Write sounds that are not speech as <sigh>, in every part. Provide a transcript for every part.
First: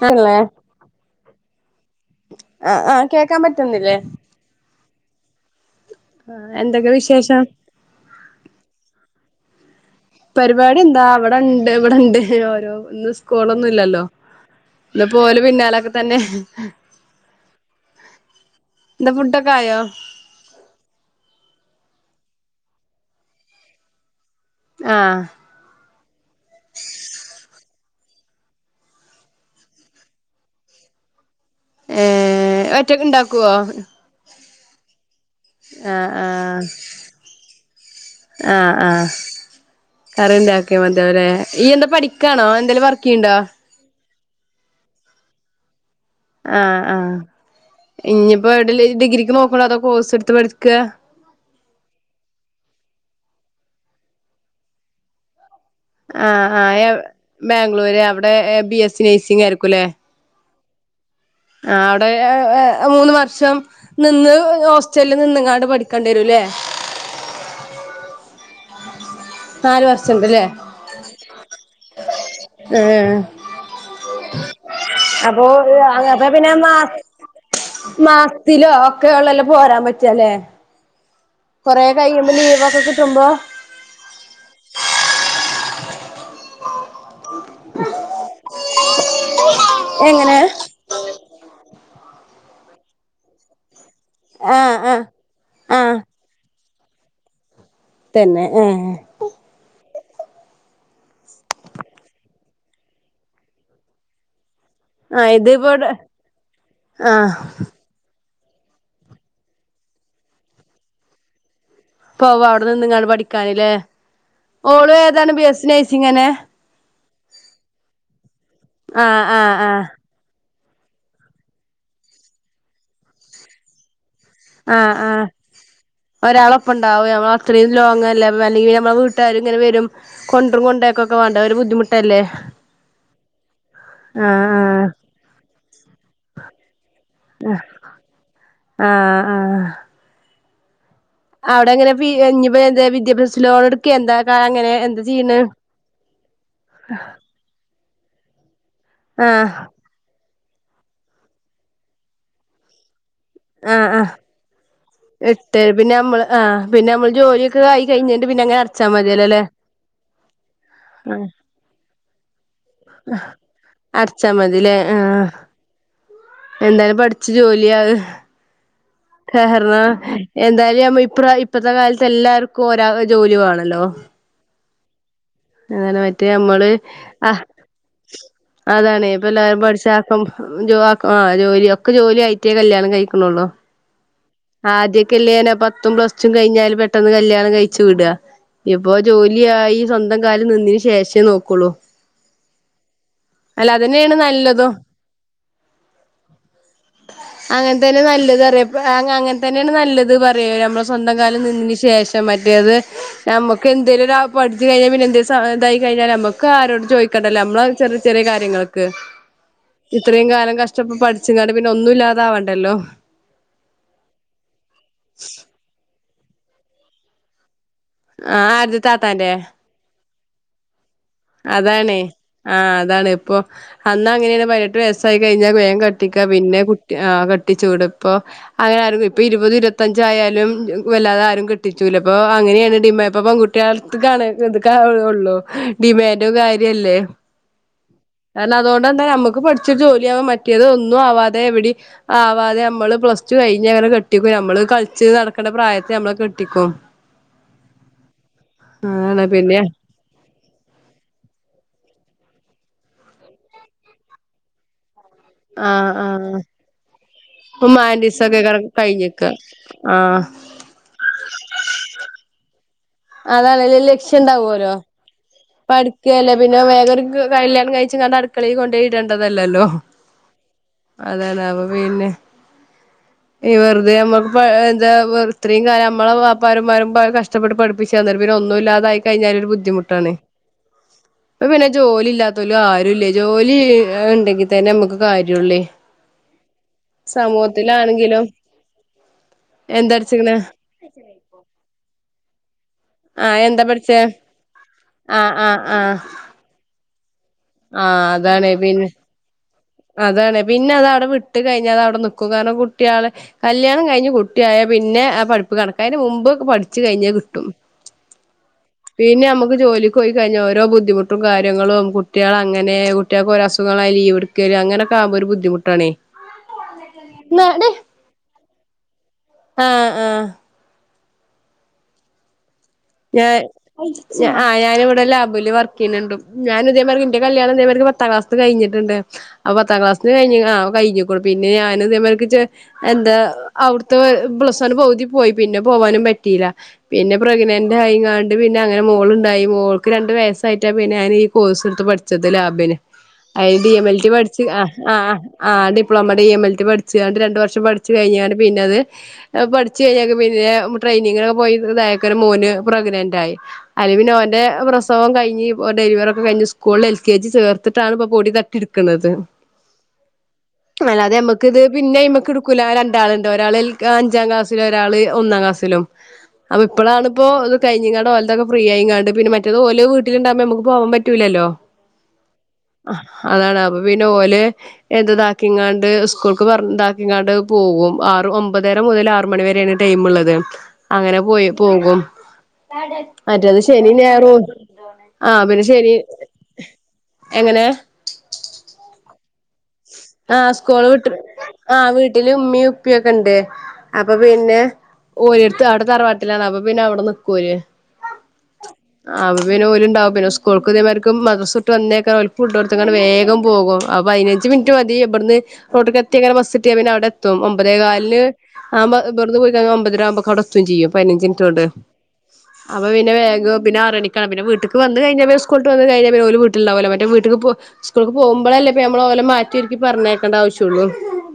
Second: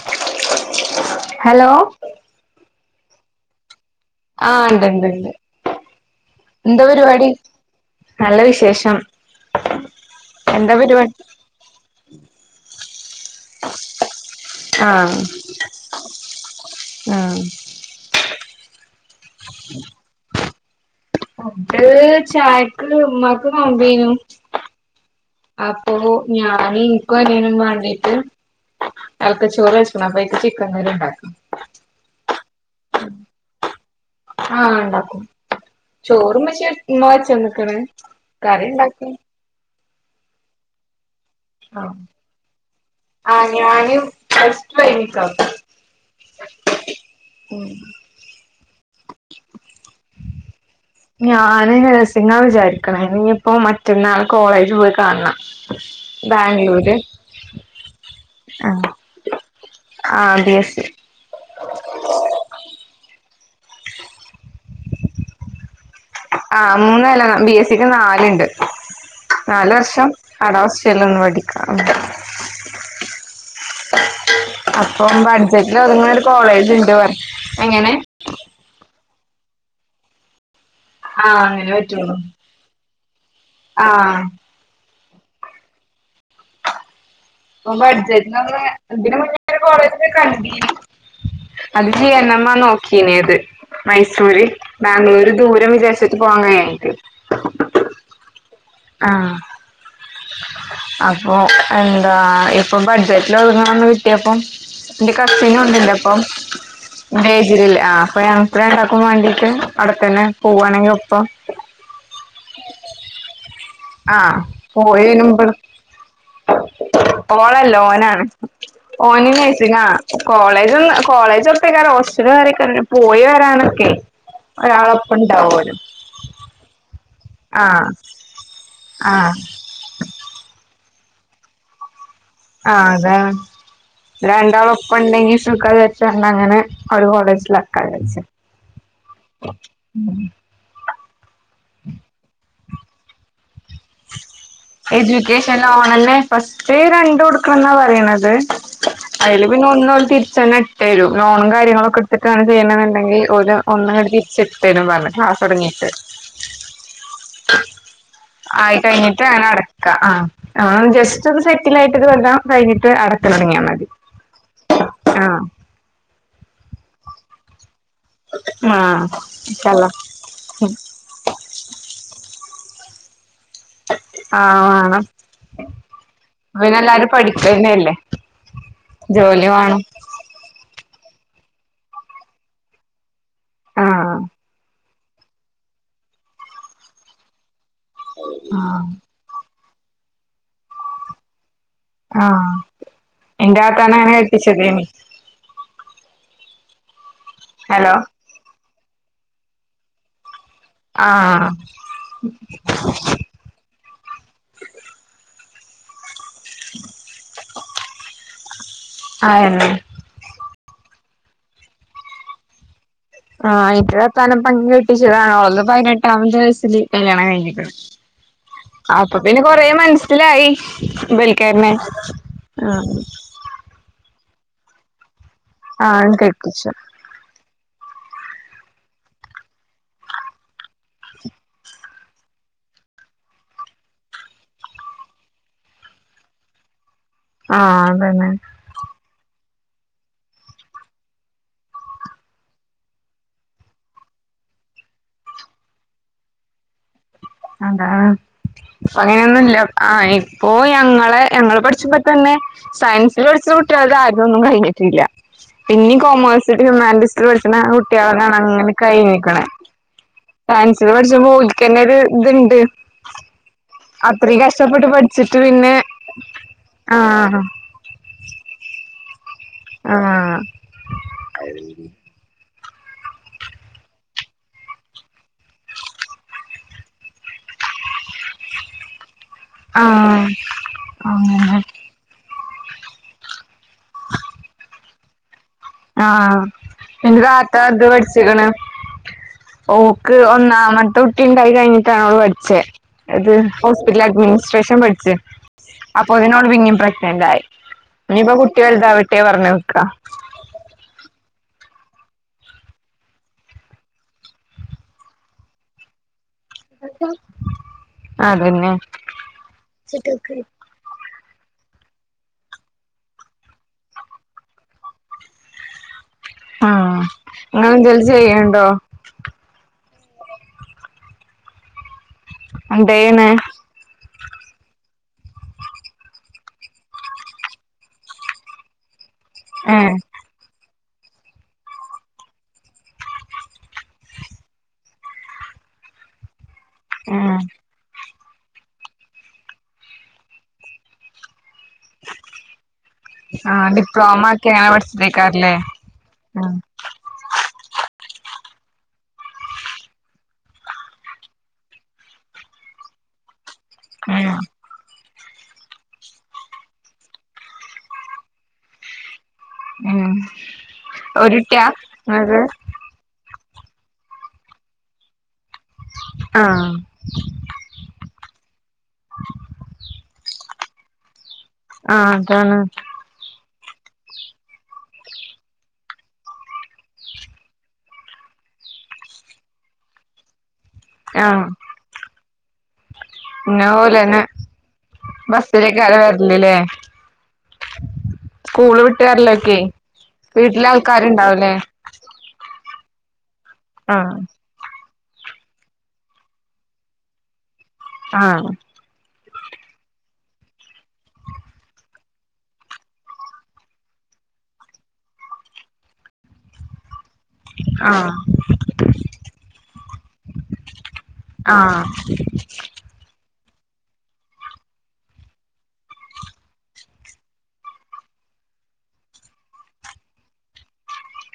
Hello hello ആഹ് ആഹ് കേക്കാൻ പറ്റുന്നില്ലേ ആഹ് ഉണ്ട്ണ്ട്ണ്ട് ആ എന്താ എന്തൊക്കെ പരിപാടി വിശേഷം നല്ല വിശേഷം പരിപാടി എന്താ അവിടെണ്ട് ഇവിടെണ്ട് ഓരോ ഇന്ന് സ്കൂളൊന്നും ഇല്ലല്ലോ ആഹ് ഇന്നിപ്പോല് പിന്നാലൊക്കെ തന്നെ ആഹ് എന്താ ഫുഡ്ഡൊക്കായോ അത് ചായക്ക് ഉമ്മാക്ക് നോമ്പീനു ആഹ് അപ്പൊ ഞാന് ഇനിക്കും അനിയനും വേണ്ടീട്ട് അയാൽക്ക് ചോറ് വെച്ചക്കണം അപ്പ അയാക്ക് ചിക്കൻ കറി ഉണ്ടാക്കും ഏ ഒറ്റയ്ക്ക് ഉണ്ടാക്കുവോ ആഹ് ഉണ്ടാക്കും ആ ചോറും <unintelligible> ഉമ്മ വച്ചന്നേക്കണ് കറി ഉണ്ടാക്കും കറിണ്ടാക്കിയാ മതിയാവൂലേ ഇയ്യ് എന്താ ആഹ് പഠിക്കാണോ എന്തെലും വർക്ക് ചെയ്യ്ണ്ടോ ആഹ് ഞാന് <inaudible> ആഹ് ആഹ് ഉം ഇനിയിപ്പോ എവിടെലും ഡിഗ്രിക്ക് നോക്ക്ണ്ടോ അതോ കോഴ്സ് ഇടുത്ത് പഠിക്കെ ഞാന് നഴ്സിങ്ങാ വിചാരിക്ക്ണെ ഇനിയിപ്പോ മറ്റന്നാള് കോളേജ് പോയി കാണണം ആഹ് ആഹ് ബാംഗ്ലൂര് ബാംഗ്ലൂര് അവിടെ ബി ആഹ് എസ് സി നഴ്സിംഗ് ആയിരിക്കുംല്ലേ ആഹ് ബി എസ് സീ ആഹ് അവിടെ ങ് മൂന്ന് വർഷം നിന്ന് ഹോസ് സ്റ്റല് നിന്ന്ങ്ങാണ്ട് പഠിക്കേണ്ടി വരും ല്ലേ ആഹ് മൂന്നല്ല ബി എസ് സിക്ക് നാല്ണ്ട് നാല് വർഷം അട പിന്നൊന്ന് വടിക്ക ഉം അപ്പം അപ്പൊ ബഡ്ജറ്റിൽ ഒതുങ്ങുന്ന ഒരു <unintelligible> പിന്നെ മ കോളേജ് ഉണ്ട് പറ എങ്ങനെ മാ തിലോ ഒക്കെ ഒള്ളെല്ലോ പോരാൻ പറ്റ ല്ലേ ആഹ് അങ്ങനെ കുറെ പറ്റുള്ളൂ കയ്യുമ്പ ലീവ് വക്കെ കിട്ടുമ്പോ ആഹ് അപ്പൊ ബഡ്ജറ്റ് ഇതിന് മുന്നേ കോളേജിൽ എങ്ങനെ കണ്ടീ അത് ജി എൻ എം ആ നോക്കീന്യത് മൈസൂര് ആഹ് ആഹ് ബാംഗ്ലൂര് ദൂരം ആഹ് വിചാരിച്ചിട് പോകാൻ കഴിയഞ്ഞിട്ട് തന്നെ ഏഹ് ആഹ് അപ്പോ <unintelligible> ആഹ് ഇപ്പൊ ബഡ്ജറ്റിൽ ഒതുങ്ങ്ണ ഒന്ന് കിട്ടിയപ്പം എന്റെ ആഹ് ഇത് ഇപ്പോടെ കസിനുണ്ടെന്റെപ്പോ എന്റെ ആഹ് എജിലിളേ ആഹ് അപ്പൊ ഞാ രണ്ടാകു മാണ്ടീട് അവിടെ തന്നെ പോവുവാണെങ്കി ഒപ്പം പോവാ അവിടെ നിന്ന്ങ്ങാണ്ട് പഠിക്കാന്ല്ലേ ആ ഓള് പോയി ഏതാണ് വരുമ്പോ ബി എസ്‌ സി നെയ്സി ഓളല്ല ഓനാണ് ആഹ് ഓന് ആഹ് ആഹ് നെയ്‌സിങാ കോളേജ് ഒന്ന് കോളേജ് ഒപ്പേക്കാര ഹോസ്റ്റൽ വേറെകാരോ പോയി വരാനൊക്കെ ആഹ് ഒരാളൊപ്പം ആഹ് ഉണ്ടാവുമല്ലോ ഒരാളപ്പണ്ടാവും ഞമ്മള് ആ അത്രയും ലോങ്ങല്ല അല്ലെങ്കി നമ്മളെ ആ വീട്ടുകാര ഇങ്ങനെ വരും കൊണ്ടും കൊണ്ടൊക്കൊക്കെ വേണ്ട ഒരു ബുദ്ധിമുട്ടല്ലേ ആഹ് അതാണ് ആഹ് രണ്ടാളൊപ്പണ്ടെങ്കി സുഖ വിചാര്ച്ചാണ്ട് അങ്ങനെ ഒരു കോളേജിലാക്കാര ആഹ് ആഹ് ആഹ് അവിടെ എങ്ങനെ ബി ഞ്ഞിപ്പോ എന്താ വിദ്യാഭ്യാസ ലോൺ എടുക്ക എന്താ അങ്ങനെ എന്താ ചെയ്യ്ണെ ലോണെന്നെ ഫസ്റ്റ് രണ്ട് കൊടുക്കണം ന്നാ പറയ്ണത് അതില് ആഹ് പിന്നെ ഒന്ന് ഓല് തിരി ച്ചന്നെ എടുത്തേരു ലോണും കാര്യങ്ങളൊക്കെ എടുത്തിട്ടാണ് ചെയ്യ്ണ എന്നുണ്ടെങ്കിൽ ഓല് ആഹ് ഒന്നിങ്ങട് ആഹ് തിരിച്ചെടുത്തരും പറഞ്ഞ് ക്ലാസ് എട്ട് തുടങ്ങിട്ട് പിന്നെ നമ്മള് ആഹ് പിന്നെ നമ്മള് ജോലി ക്കായി കഴിഞ്ഞിട്ട് പിന്നെ അങ്ങനെ ആയി അടച്ചാ കഴിഞ്ഞിട്ട് മതിയല്ലോല്ലേ ആണ് അടയ്ക്കാ ആഹ് ആഹ് ജസ്റ്റ് സെറ്റിൽ ആയിട്ട് ഒരു കെല്ല കഴിഞ്ഞിട്ട് അടക്കൽ തൊടങ്ങിയാമതി അടച്ചാ മതില്ലേ ആഹ് എന്തായാലും പഠിച്ച് ജോലിയാവ് ആഹ് ഇന്ഷാ കാരണോ അല്ലാഹ് എന്തായാലും ഞ ഇപ്പ ഇപ്പഴത്തെ കാലത്ത് എല്ലാവർക്കും ഒരാ ജോലി വാണല്ലോ ആഹ് വാണം അങ്ങെനെ ആയിട് നമ്മള് അഹ് പഠിക്കന്നെല്ലേ അതാണ് ഇപ്പൊ ജോലി എല്ലാരും വേണം പഠിച്ച ഇപ്പം ജോ ആഹ് ജോലി ഒക്കെ ജോലി ആയിറ്റേ കല്യാണം കഴി ക്ക്ണ്ള്ളു ആഹ് ആദ്യോക്കെല്ലേ പത്തും പ്ലസ്റ്റും കഴിഞ്ഞാല് പെട്ടെന്ന് കല്യാണം കഴി ച്ച് വിടാ ആഹ് ഇപ്പൊ ജോലിയായി സ്വന്തം കാലില് നിന്നേന് ശേഷേ നോക്കോള്ളു ആഹ് ഇന്റെ ആത്താന അതന്നെയാണ് അങ്ങനെ നല്ലതും കെട്ടിച്ചതയ്നി അങ്ങനെ ഹലോ തന്നെ നല്ലത് അറിയ അങ്ങനെ തന്നെയാണ് നല്ലത് പറയ സ്വന്തം കാലിൽ ആഹ് നിന്നന് ശേഷം മറ്റേത് നമ്മക് എന്തേലും പഠിച്ച കഴിഞ്ഞാ പിന്നെന്തേലും ഇതായി കഴിഞ്ഞാ നമ്മക് ക്ക ആരോട് ചോയ്ക്കണ്ടല്ലേ നമ്മള ചെറിയ ചെറിയ കാര്യങ്ങളൊക്ക് ആയെന്നെ ഇത്രയും കാലം കഷ്ടപ്പ പഠിച്ചുങ്ങാണ്ട് പിന്നെ ഒന്നും ഇല്ലാത ആവണ്ടല്ലോ ആഹ് ഇട്ട് വത്താനം പങ് കെട്ടിച്ചതാന്ന് ഓളത് പതിനെട്ടാമത്തെ വയസ്സിൽ കല്യാണം കഴിഞ്ഞിക്കണ് ആഹ് ആര്ത് അപ്പൊ താത്താന്റെ പിന്നെ കൊറേ മനസ്സിലായി ആഹ് ഇബൽക്കെന്നെ അതാണ് ആഹ് അതാണ് ഇപ്പൊ അന്ന് അങ്ങനെയാണ് പയിനട്ട് വയസായി കഴിഞ്ഞാൽ വേഗം ആഹ് കെട്ടിക്കാ പിന്നെ കെട്ടിച്ചു കുട്ടി ആഹ് കെട്ടിച്ചൂട്പ്പോ അങ്ങനെ ആരും ഇപ്പൊ ഇരുപത് ഇരുപത്തഞ്ചയാലും വല്ലാതെ ആരും കെട്ടിച്ചൂല ഇപ്പൊ അങ്ങനെയാണ് ഡിമാ ഇപ്പൊ പെൺകു കുട്ട്യേളട്ത്ത്ക്കാണ് ഇത്ക്ക ഉള്ളൂ ഡിമാൻഡോ കാര്യല്ലേ ആഹ് അതന്നെ അതൊണ്ടെന്താ നമ്മക്ക് പഠിച്ചൊരു ജോലിയാവാൻ മറ്റേത് ഒന്നു ആവാതെ എവിടി ആവാതെ നമ്മള് പ്ലസ് ടു കഴിഞ്ഞ് അങ്ങനെ കെട്ടിക്കും ഞമ്മള് കളിച്ച് നടക്കണ്ട പ്രായത്തെ നമ്മളെ കെട്ടിക്കും അതാ ആണ് പിന്നെ അങ്ങനെയാന്നല്ലോ ആഹ് ഇപ്പോ ഞങ്ങളെ ഞങ്ങള് പഠിച്ചപ്പോ തന്നെ സയൻസിൽടിച്ച കുട്ടികളത് ആരതൊന്നും കഴിഞ്ഞിട്ടില്ല ആഹ് പിന്നിം ആഹ് കോമേഴ്സ് ഹ്യൂമാന്റിസ്സിൽ പഠിച്ണ ഇപ്പൊ കുട്ടികളതാണ് മാൻഡീസൊക്കെ അങ്ങനെ കഴിഞ്ഞിക്ക കഴിഞ്ഞിക്കണേ ആഹ് സൈൻസിൽ പഠിച്ച് ഓലിക്കന്നെത് ഇതുണ്ട് അതാണല്ല ലക്ഷ്യം ഇണ്ടാവലോ പഠിച്ചിട്ട് പിന്നെ പടുക്കുകയല്ലേ പിന്നെ വേഗം ഒരു ആഹ് കല്യാണം കഴിച്ച കണ്ട് അടുക്കളയിൽ കൊണ്ടയി ഇടേണ്ടതല്ലല്ലോ ആഹ് അതന്നാ അപ്പൊ പിന്നെ ഈ വെറുതെ നമുക്ക് എന്താ വെത്രയും കം നമ്മളെ വാപ്പാരന്മാരും കഷ്ടപ്പെട്ട് പടിപ്പിക്ക പി ഒന്നും ഇല്ലാതായി കഴിഞ്ഞല് ഒരു ബുദ്ധിമുട്ടാണ് ആഹ് പ്പം അങ്ങനെ പിന്നെ ജോലി ഇല്ലാത്തലും ആരുംല്ലേ ജോലി ഉണ്ടെങ്കി തന്നെ നമുക്ക് കാര്യള്ളേ ആഹ് പിന്റെ താത്ത അത് സമൂഹത്തിലാണെങ്കിലും പഠിച്ചിക്കണ് എന്താ ഓക്ക് പഠിച്ചിക്കണേ ഒന്നാമത്തെ കുട്ടി ഉണ്ടായി കഴിഞ്ഞിട്ടാണ് ഓള് പഠിച്ചേ അത് ആഹ് എന്താ ഹോസ്പിറ്റൽ പഠിച്ചേ അഡ്മിനിസ്ട്രേഷൻ പഠിച്ചു ആഹ് ആഹ് ആഹ് അപ്പൊ അതിനോട് പിന്നിം പ്രഗ്നറ് ആയി ആഹ് ഇനിയിപ്പ അതാണ് കുട്ടി പിന്നെ വല്തവിട്ടെ പറഞ് നിക്കാ അതാണ് പിന്നെ അതവിടെ വിട്ട് കഴിഞ്ഞാ അത് അവിടെ നിക്കും കാരണം കുട്ടികൾ കല്യാണം കഴിഞ്ഞ് കുട്ടിയായ പിന്നെ ആ പഠിപ്പ് കണക്ക അയ്ന് മുമ്പ് പഠിച്ചു കഴിഞ്ഞാ കിട്ടും അതന്നെ പിന്നെ നമുക്ക് ജോലിക്ക് പോയി കഴിഞ്ഞാ ഓരോ ബുദ്ധിമു മും കാര്യങ്ങളും കുട്ടികളങ്ങനെ കുട്ടികൾക്ക് ഒരസുഖങ്ങളായി ലീവ് എടുക്ക അങ്ങനൊക്കെവുമ്പോ ഒരു ബുദ്ധിമുട്ടണേ ആഹ് അങ്ങെന്തലും ചെയ്യണ്ടോ ആഹ് ആഹ് എന്തെയ്യ്ണ് ഞാൻ ആഹ് ഞാനവിടെ ലാബില് വർക്ക് ചെയ്യുന്നുണ്ട് ഞാ ഇതേമാർക്ക് എന്റെ കല്യാണം മാ പത്താം ക്ലാസ് കഴിഞ്ഞിട്ടുണ്ട് അപ്പ പത്താം ഏഹ് ക്ലാസിന് കഴി ആ കഴിഞ്ഞിക്ക പിന്ന ഞാൻ ഇക്ക് എന്താ അവിടുത്തെ പ്ലസ് വൺ പൗതി പോയി പിന്നെ പോവാനും പറ്റിയില്ല പിന്നെ ഏഹ് പ്രഗ്നന്റെ കൈങ്ങാണ്ട് പിന്നെ അങ്ങനെ മോളുണ്ടായി മോൾക്ക് രണ്ട് വയസായിട്ടാപ്പ ഞാന് കോഴ്സ എടുത്ത് പഠിച്ചത് ലാബിന് അത് ആഹ് D M L T diploma പഠിച്ച് ഒക്കെ അങ്ങനെ ആഹ് ആഹ് പഠിച്ചതേക്കാരല്ലേ ആഹ് ഡിപ്ലോമ ഡി എം ഉം എൽ ടി പഠിച്ച പണ്ട് രണ്ടു വർഷം പഠിച്ചു കഴിഞ്ഞാണ് പിന്നത് പഠിച്ച് കഴിഞ്ഞാൽ പിന്നെ ട്രെയിനിങ്ങിനൊക്കെ പോയി ഇതായൊ ഒരു മോന് പ്രഗ്നന്റ് ആയി അല്ല പിന്നെ ഉം അവ പ്രത്സവം കഴിഞ് ഇ ഡെലിവറൊക്കെഴിഞ്ഞ് സ്കൂളിൽ എൽ കെ ജി ചേർത്തിട്ടാണ് ഇപ്പ പൊടി തട്ടിശയടുക്കുന്നത് ഉം അല്ലാതെ ഒരു നമുക്ക് ഇത് കുട്ടിയാ പിന്നെ ഇമക്ക് ഇങ്ങക്ക് ഇടുക്കല ഒളുണ്ട് ഒരാള് അഞ്ചാം ക്ലാസ്സിലും ഒരാള് ഒന്നാം ക്ലാസ്സിലും അപ്പൊ ആഹ് ഇപ്പോളാണ് ഇപ്പോ കഴിഞ്ഞ്ങ്ങാണ്ട് ഓലത്തൊക്കെ ഫീ ആയിങ്ങണ്ട് പിന്നെ മറ്റത് ഓലോീിലണ്ടാുമ്പോ നമുക്ക് പോവാൻ പറ്റൂലല്ലോ ആഹ് അതാണ് അതാണ് അപ്പൊ പിന്നെ ഓലെ എന്തതാക്കി ഇങ്ങാണ്ട് സ്കൂൾക്ക് പറതാക്കി ഇങ്ങാണ്ട് പോകും ആറ് ഒമ്പതര മുതൽ ആറ് മണിവരെയാണ് ടൈമ് ഉള്ളത് അങ്ങനെ ആഹ് പോയി പോകും മറ്റേത് ഇങ്ങളെ ശനി പോലെന്നെ നേറും ആഹ് പിന്നെ ശനി ബസ്സിലേക്കാരം വരല്ല്ലേ എങ്ങനെ സ്കൂള് വിട്ടുകാരലോക്കെ വീട്ടിലെ ആൾക്കാര്ണ്ടാവല്ലേ വീട്ടില ഉമ്മി ഉപ്പിയൊക്കെ ഉണ്ട് അപ്പൊ ആഹ് പിന്നെ ഓരിടുത്ത് അവിടെ തറവാട്ടിലാണ് അപ്പൊ പിന്നെ അവിടെ നിക്കുഅവര് ആഹ് ആഹ് പിന്നെ ഓല് ഉണ്ടുംന്നെ സ്കൂൾക്ക് തിൻമാർക്കും മദ്രസ് വിട്ട്ന്നേക്ക അങ്ങ വേഗം പോകും അപ്പൊ അതിനഞ്ച് മിനിറ്റ് മതി എവിടുന്ന് റോട്ടിൽ എത്തി അങ്ങനെ മസ്ട്ട പിന്നെ അവിടെ ആഹ് ഒമ്പതേകാൽന് ആഹ് വെറുെയിക്ക അമ്പതിരരാകുമ്പൊക്ക കടത്തും ചെയ്യും പതിനഞ്ച് മീനിട്ടോണ്ട് ആഹ് <inaudible> അപ്പ പിന്ന വേഗം പിന്നാറണിക്കണം പിെ വീട്ടക്ക് വന്ന് കഴിഞ്ഞാൽ സ്കൂള് വന്ന് കഴിഞ്ഞ ഓ വീട്ടിലണ്ടാവുമോ മറ്റേ വീട്ട്ക്ക് സ്കൂളക്ക് പോകുമ്പോളല്ലേ നമ്മള് ഓലെ മാറ്റി ഒരിക്കി പറഞ്ഞേക്കണ്ട ആവശ്യുള്ളു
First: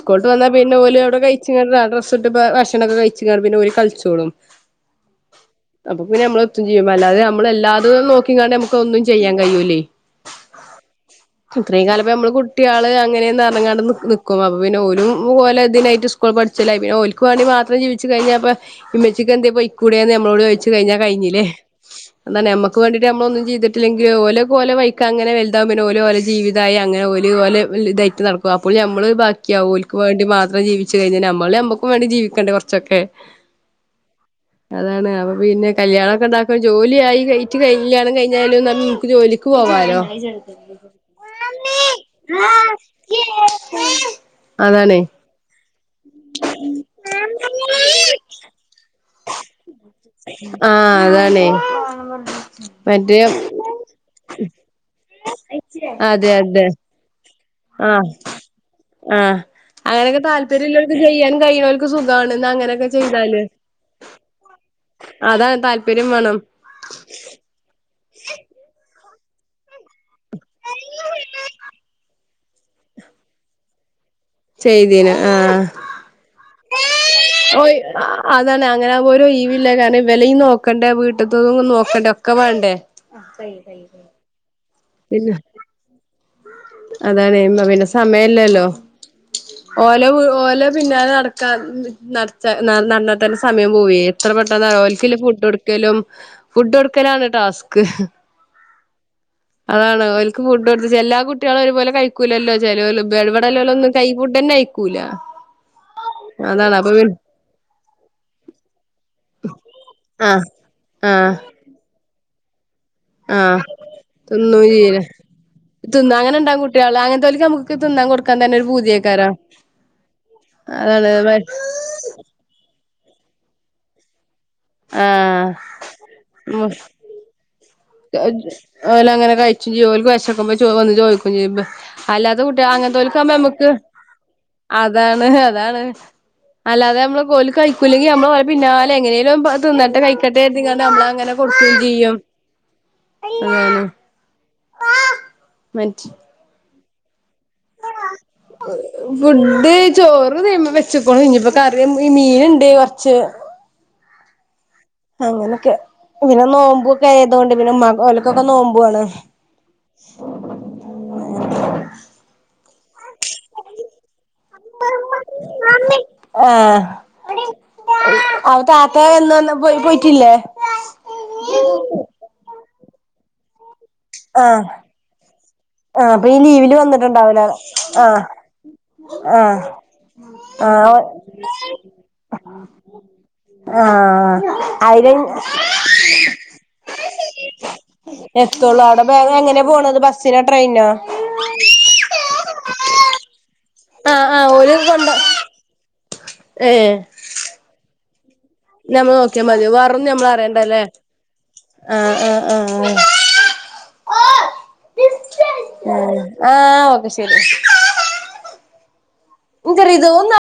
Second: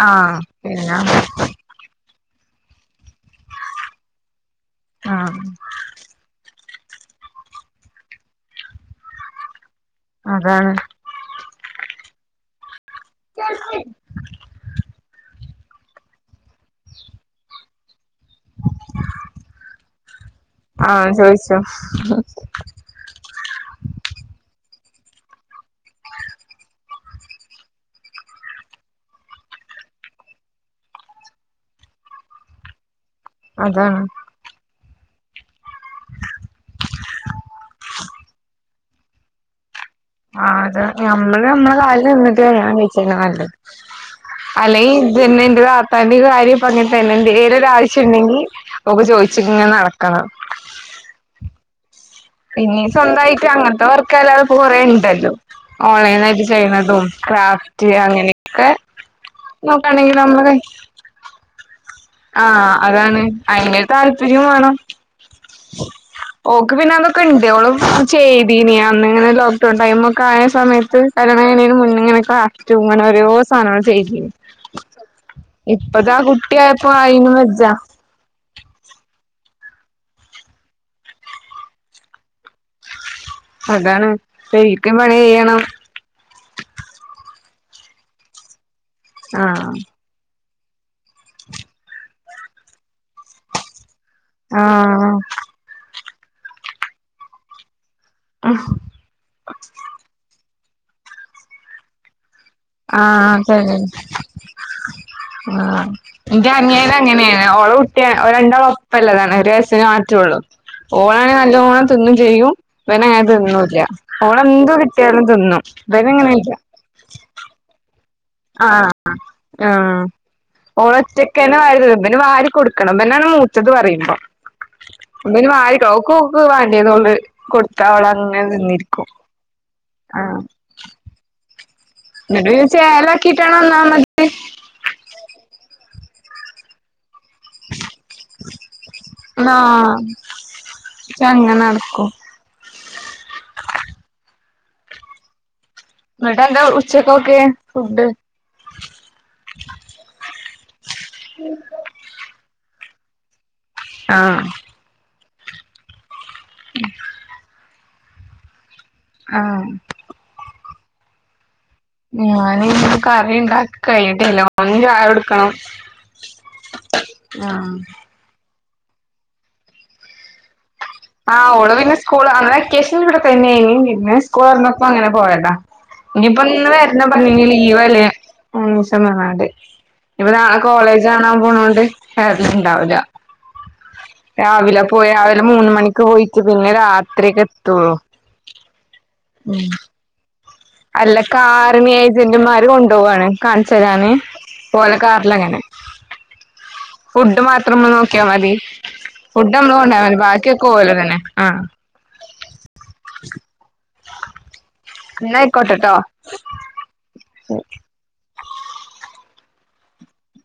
സ്കൂള്ട്ട് വന്നാ പിന്നെ പോലും അവി കഴ്ച്ച് ക ഡ്രസ് ഇട്ട് ഭക്ഷണൊക്കെ കഴിച്ചു കാ പിന്നെ ഒരുര് കളിച്ചോളും ആഹ് അപ്പൊ പിന്നെ നമ്മള ഒത്തും ചെയ്യും അല്ലാതെ നമ്മളല്ലാതെ നോക്കിക്കണ്ട് നമുക്ക് ഒന്നും ചെയ്യാൻ കഴിയൂലെയ് അതാണ് ഇത്രയും കാലം ഇപ്പ നമ്മള് കുട്ടിയാണ് അങ്ങനെയർഞ്ഞാങ്ങാണ്ട് നിക്കുണ് അപ്പ പിന്നെ ഒരു പോലെ ഇതിനായിട്ട് സ്കൂൾ പഠിച്ചില്ലേ പിന്നെ ഒരുക്ക് വേണ്ടി മാത്രം ജീവിച്ചു ച്ചു കഴിഞ്ഞപ്പ ഇമ്മച്ചിക്ക് എന്തേ പൊയ്ക്കൂടെന്ന് നമ്മളോട് ചോയിച്ച് കഴിഞ്ഞാ ആഹ് കഴിഞ്ഞില്ലേ ചോയിച്ചോ എന്താണ് നമ്മക്ക് ക്ക് വേണ്ടിയിട്ട് നമ്മളൊന്നും ചെയ്തിട്ടില്ലെങ്കിൽ ഓലപോലെ വയ്ക്ക് അങ്ങനെ വലുതാവും പിന്നെ ഓല് ഓരെ ജീവിതായി അങ്ങനെ ഓല് ഓല് ഡൈറ്റ് നടക്കും അപ്പോൾ നമ്മള് ബാക്കിയാവോലക്ക് വേണ്ടി മാത്രം ജീവിച്ചു കഴിഞ്ഞാൽ നമ്മള് നമ്മക്കും വേണ്ടി ജീവിക്കണ്ടേ കൊറ ച്ചൊക്കെ അതാണ് അതാണ് അപ്പൊ പിന്നെ കല്യാണമൊക്കെ ഉണ്ടാക്കും ജോലിയായി കഴിഞ്ഞിട്ട് കല്യാണം കഴിഞ്ഞാലും നമ്മക്ക് ജോലിക്ക് പോകാലോ ആഹ് അത് നമ്മള് നമ്മടെ കാലിൽ നിന്നിട്ട് കല്യാണം കഴിച്ചെ നല്ലത് അതാണേ അല്ലെങ്കിൽ ന്നെന്റെ താത്താന്റെ കാര്യം പങ്ങൻതന്നെ എന്തേലൊരാവശ്യണ്ടെങ്കിൽ ഒക്കെ ചോദിച്ചിക്കിങ്ങനെ നടക്കണം ആഹ് അതാണേയ് ഇനി സ്വന്തമായിട്ട് അങ്ങൻത്തെ വർക്കല്ലാ ഇപ്പ കുറെ ഉണ്ടല്ലോ ഓൺലൈൻ അതെ ആയിട്ട് അതെ ചെയ്യുന്നതും ക്രാഫ് ആഹ് അങ്ങനെയൊക്കെ നോക്കയാണെങ്കിൽ നമ്മള് അത് ചെയ്യാൻ കഴിയുന്നവർക്ക് സുഖാണ് ഇന്ന് ആഹ് അങ്ങനൊക്കെ അതാണ് ചെയ്താല് അതിന് താല്പര്യം വേണം അതാണ് താല്പര്യം വേണം ഓക്ക് പിന്നെ അതൊക്കെ ഇണ്ട്യോളും ചെയ്തീനി അന്ന് അങ്ങനല്ലോ കിട്ടോ ടൈമും ഒക്കെ ആയ സമയത്ത് കരണ കഴണന് മുന്നിങ്ങനൊക്കെ അറ്റുംങ്ങന ഓരോ സാധനങ്ങൾ ചെയ്യിക്കെ ചെയ്തീന് ആഹ് ഇപ്പതാ കുട്ട്യായപ്പോ അയിനും വെജ ഓയ് അതാണ് അങ്ങനാവുമ്പോ ഒരോയ് വില്ല കാരണം ഇവലെയിനോക്കണ്ടേ വീട്ട്തത്തും നോക്കണ്ടേ ഒക്കെ മാണ്ടേ ആഹ് അതാണ് <unintelligible> ക്കും പണി ചെയ്യണം. അതാണ് ഇന്ന പിന്നെ സമയല്ലല്ലോ ആഹ് ഓലവ് ഓല പിന്നാലെ നട ടക്കാൻ ൻ നടത്താ ന നടന്ന തന്നെ സമയം പോവേ എത്ര പെട്ടെന്നാ ആഹ് ഓല്ക്ക്ല്ലെ ഫുഡ് കൊട് ക്കലും ഫുഡ് കൊട്ക്കലാണ് ടാസ്ക് അതാണ് ഓല് ക്ക് ഫുഡ് കൊട്ത്ത് <unintelligible> എല്ലാ കുട്ട്യെളൊരുപോലെ കഴി ക്കൂലല്ലോ ചിലോല് ബെടെ ആഹ് ശരി ഇബടെല്ലോലൊന്നും കഴി ഫുഡെന്നയിക്കൂല ആഹ് ഇന്റെ അനിയന് അങ്ങനെണ് ഓളെ കുട്ട്യാ ഒരണ്ടാളും ഒപ്പല്ലതാണ് ഒരു വയസ്സിന് മാറ്റൊള്ളൂ ആഹ് ഓളാണെ ആഹ് നല്ലോണം ത് തിന്നും ചെയ്യും ഇവനങ്ങനെ ആഹ് തിന്നൂല്ല തിന്നും ഓളെന്ത് കിട്ട്യാലും തിന്നും ഇബനങ്ങനെല്ല ട്ട്യേള് അങ്ങൻത്തൊൽ കമ്മക്ക് ക്ക് തിന്നാൻ കൊട്ക്കാൻ തെന്നൊരു ആഹ് പൂത്യേക്കാരം ആഹ് അതാണ് മ ഓളൊറ്റക്കന്നെ വാരി തിന്നും ഇബന് വാരി കൊട്ക്കണം ഇബനാണ് മൂത്തത് പറയുമ്പം ഇബന് ആഹ് വരിക്ക ഓക്ക് ഓക്ക് വാണ്ട്യേതോള് കൊട്ക്കാ <unintelligible> ഓലങ്ങനെ കഴിച്ച് യ്യോ ഓല്ക്ക് ആഹ് വെശക്കുമ്പോ ചോറ് വന്ന് ചോയ്ക്കും ചെയ്യും ബെ അല്ലാതെ എന്നിട്ട് കുട്ടി പിന്നെ അങ്ങൻത്തോല്ക്കാവുമ്പോ ചേലാക്കിട്ടാണ് അമ്മക്ക് ഒന്നാമത് അതാണ് അതാണ് അല്ലാതെ അമ്മള് ഓല് കഴിക്കൂല്ലെങ്കി അമ്മള് ഓലെ പിന്നാലെ എങ്ങനെലാവുമ്പം അത് ആഹ് തിന്നട്ടെ കഴിക്കട്ടെര്തിക്കാണ്ട് അമ്മളങ്ങനെ ച്ചങ്ങനെ കൊട്ക്കും നടക്കും ചെയ്യും. അതാണ് മറ്റ് ന്നട്ടെന്താ ഉച്ചക്കൊക്കെ ഫുഡ് ഫുഡ് ചോറ് തീമേ വെച്ച്ക്കുണു ഇഞ്ഞിപ്പ ക <unintelligible> ഈ മീന്ണ്ട് കൊർച്ച് ആഹ് അങ്ങനെക്കെ പിന്നെ നോമ്പൊക്കായതോണ്ട് പിന്നെ ഇമ്മാക്ക് ഓല്ക്കൊക്കെ നോമ്പ്വാണ്. ആഹ് ന <unintelligible> ഞാനയ്ന് കറിണ്ടാക്കി കഴിഞ്ഞിട്ടില്ല. ഓന് ചായോട്ക്കണം ആഹ് ആ താത്ത എന്ന വന്ന് പോയി പോയിട്ടില്ലേ? ആഹ് ഓള് പിന്നെ സ്കൂള് അന്ന് വെക്കേഷന് ഇവടെ തെന്നെനി പിന്നെ ആഹ് സ്കൂളൊർന്നപ്പോ അങ്ങനെ പോയതാ. ആഹ് അപ്പൊ ഈ എങ്കിപ്പൊ ഇന്ന് ലീവില് വെര്ണം വന്നിട്ടുണ്ടാവൂല പർഞ്ഞിനി ലീവല്ലേ ആഹ് മൂന്നൂസം പർഞ്ഞാണ്ട്. ആഹ് ഇഞ്‌പ്പൊ നാളെ ആഹ് കോളേജാണാൻ പോണോണ്ട് വെര്ല്ണ്ടാവൂല്ല. ആഹ് രാവിലെ പോയ അയില് രാവിലെ മൂന്ന് മണിക്ക് പോയിട്ട പിന്നെ രാത്രിക്കെത്തൊള്ളു. എത്തൊള്ളൂ അവടെ ബ എങ്ങനെ പോണത് ബസ്സി അല്ല കാറിന് ഏജൻ്റ്മാര് കൊണ്ടോവാണ്. കാണ്ച്ചരാന് ആഹ് ആഹ് ഓല് ഓലെ കൊണ്ട് കാറിലങ്ങനെ ഏഹ് ഫുഡ് മാത്രം അമ്മള് നോക്ക്യാ മതി ഞമ്മള് നോക്കിയാ മതി ഫുഡമ്മള് കൊണ്ടേയാ വേറൊന്നും മതി ഞമ്മള് ബാക്ക്യൊക്കെ അറിയണ്ടല്ലേ ഓല് തന്നെ ആഹ് ആഹ് ആഹ് ആഹ് ന്നയ്ക്കോട്ടട്ടോ ആഹ് ആഹ് ഓക്കെ ശരി ഇ ശ ഇതൊന്ന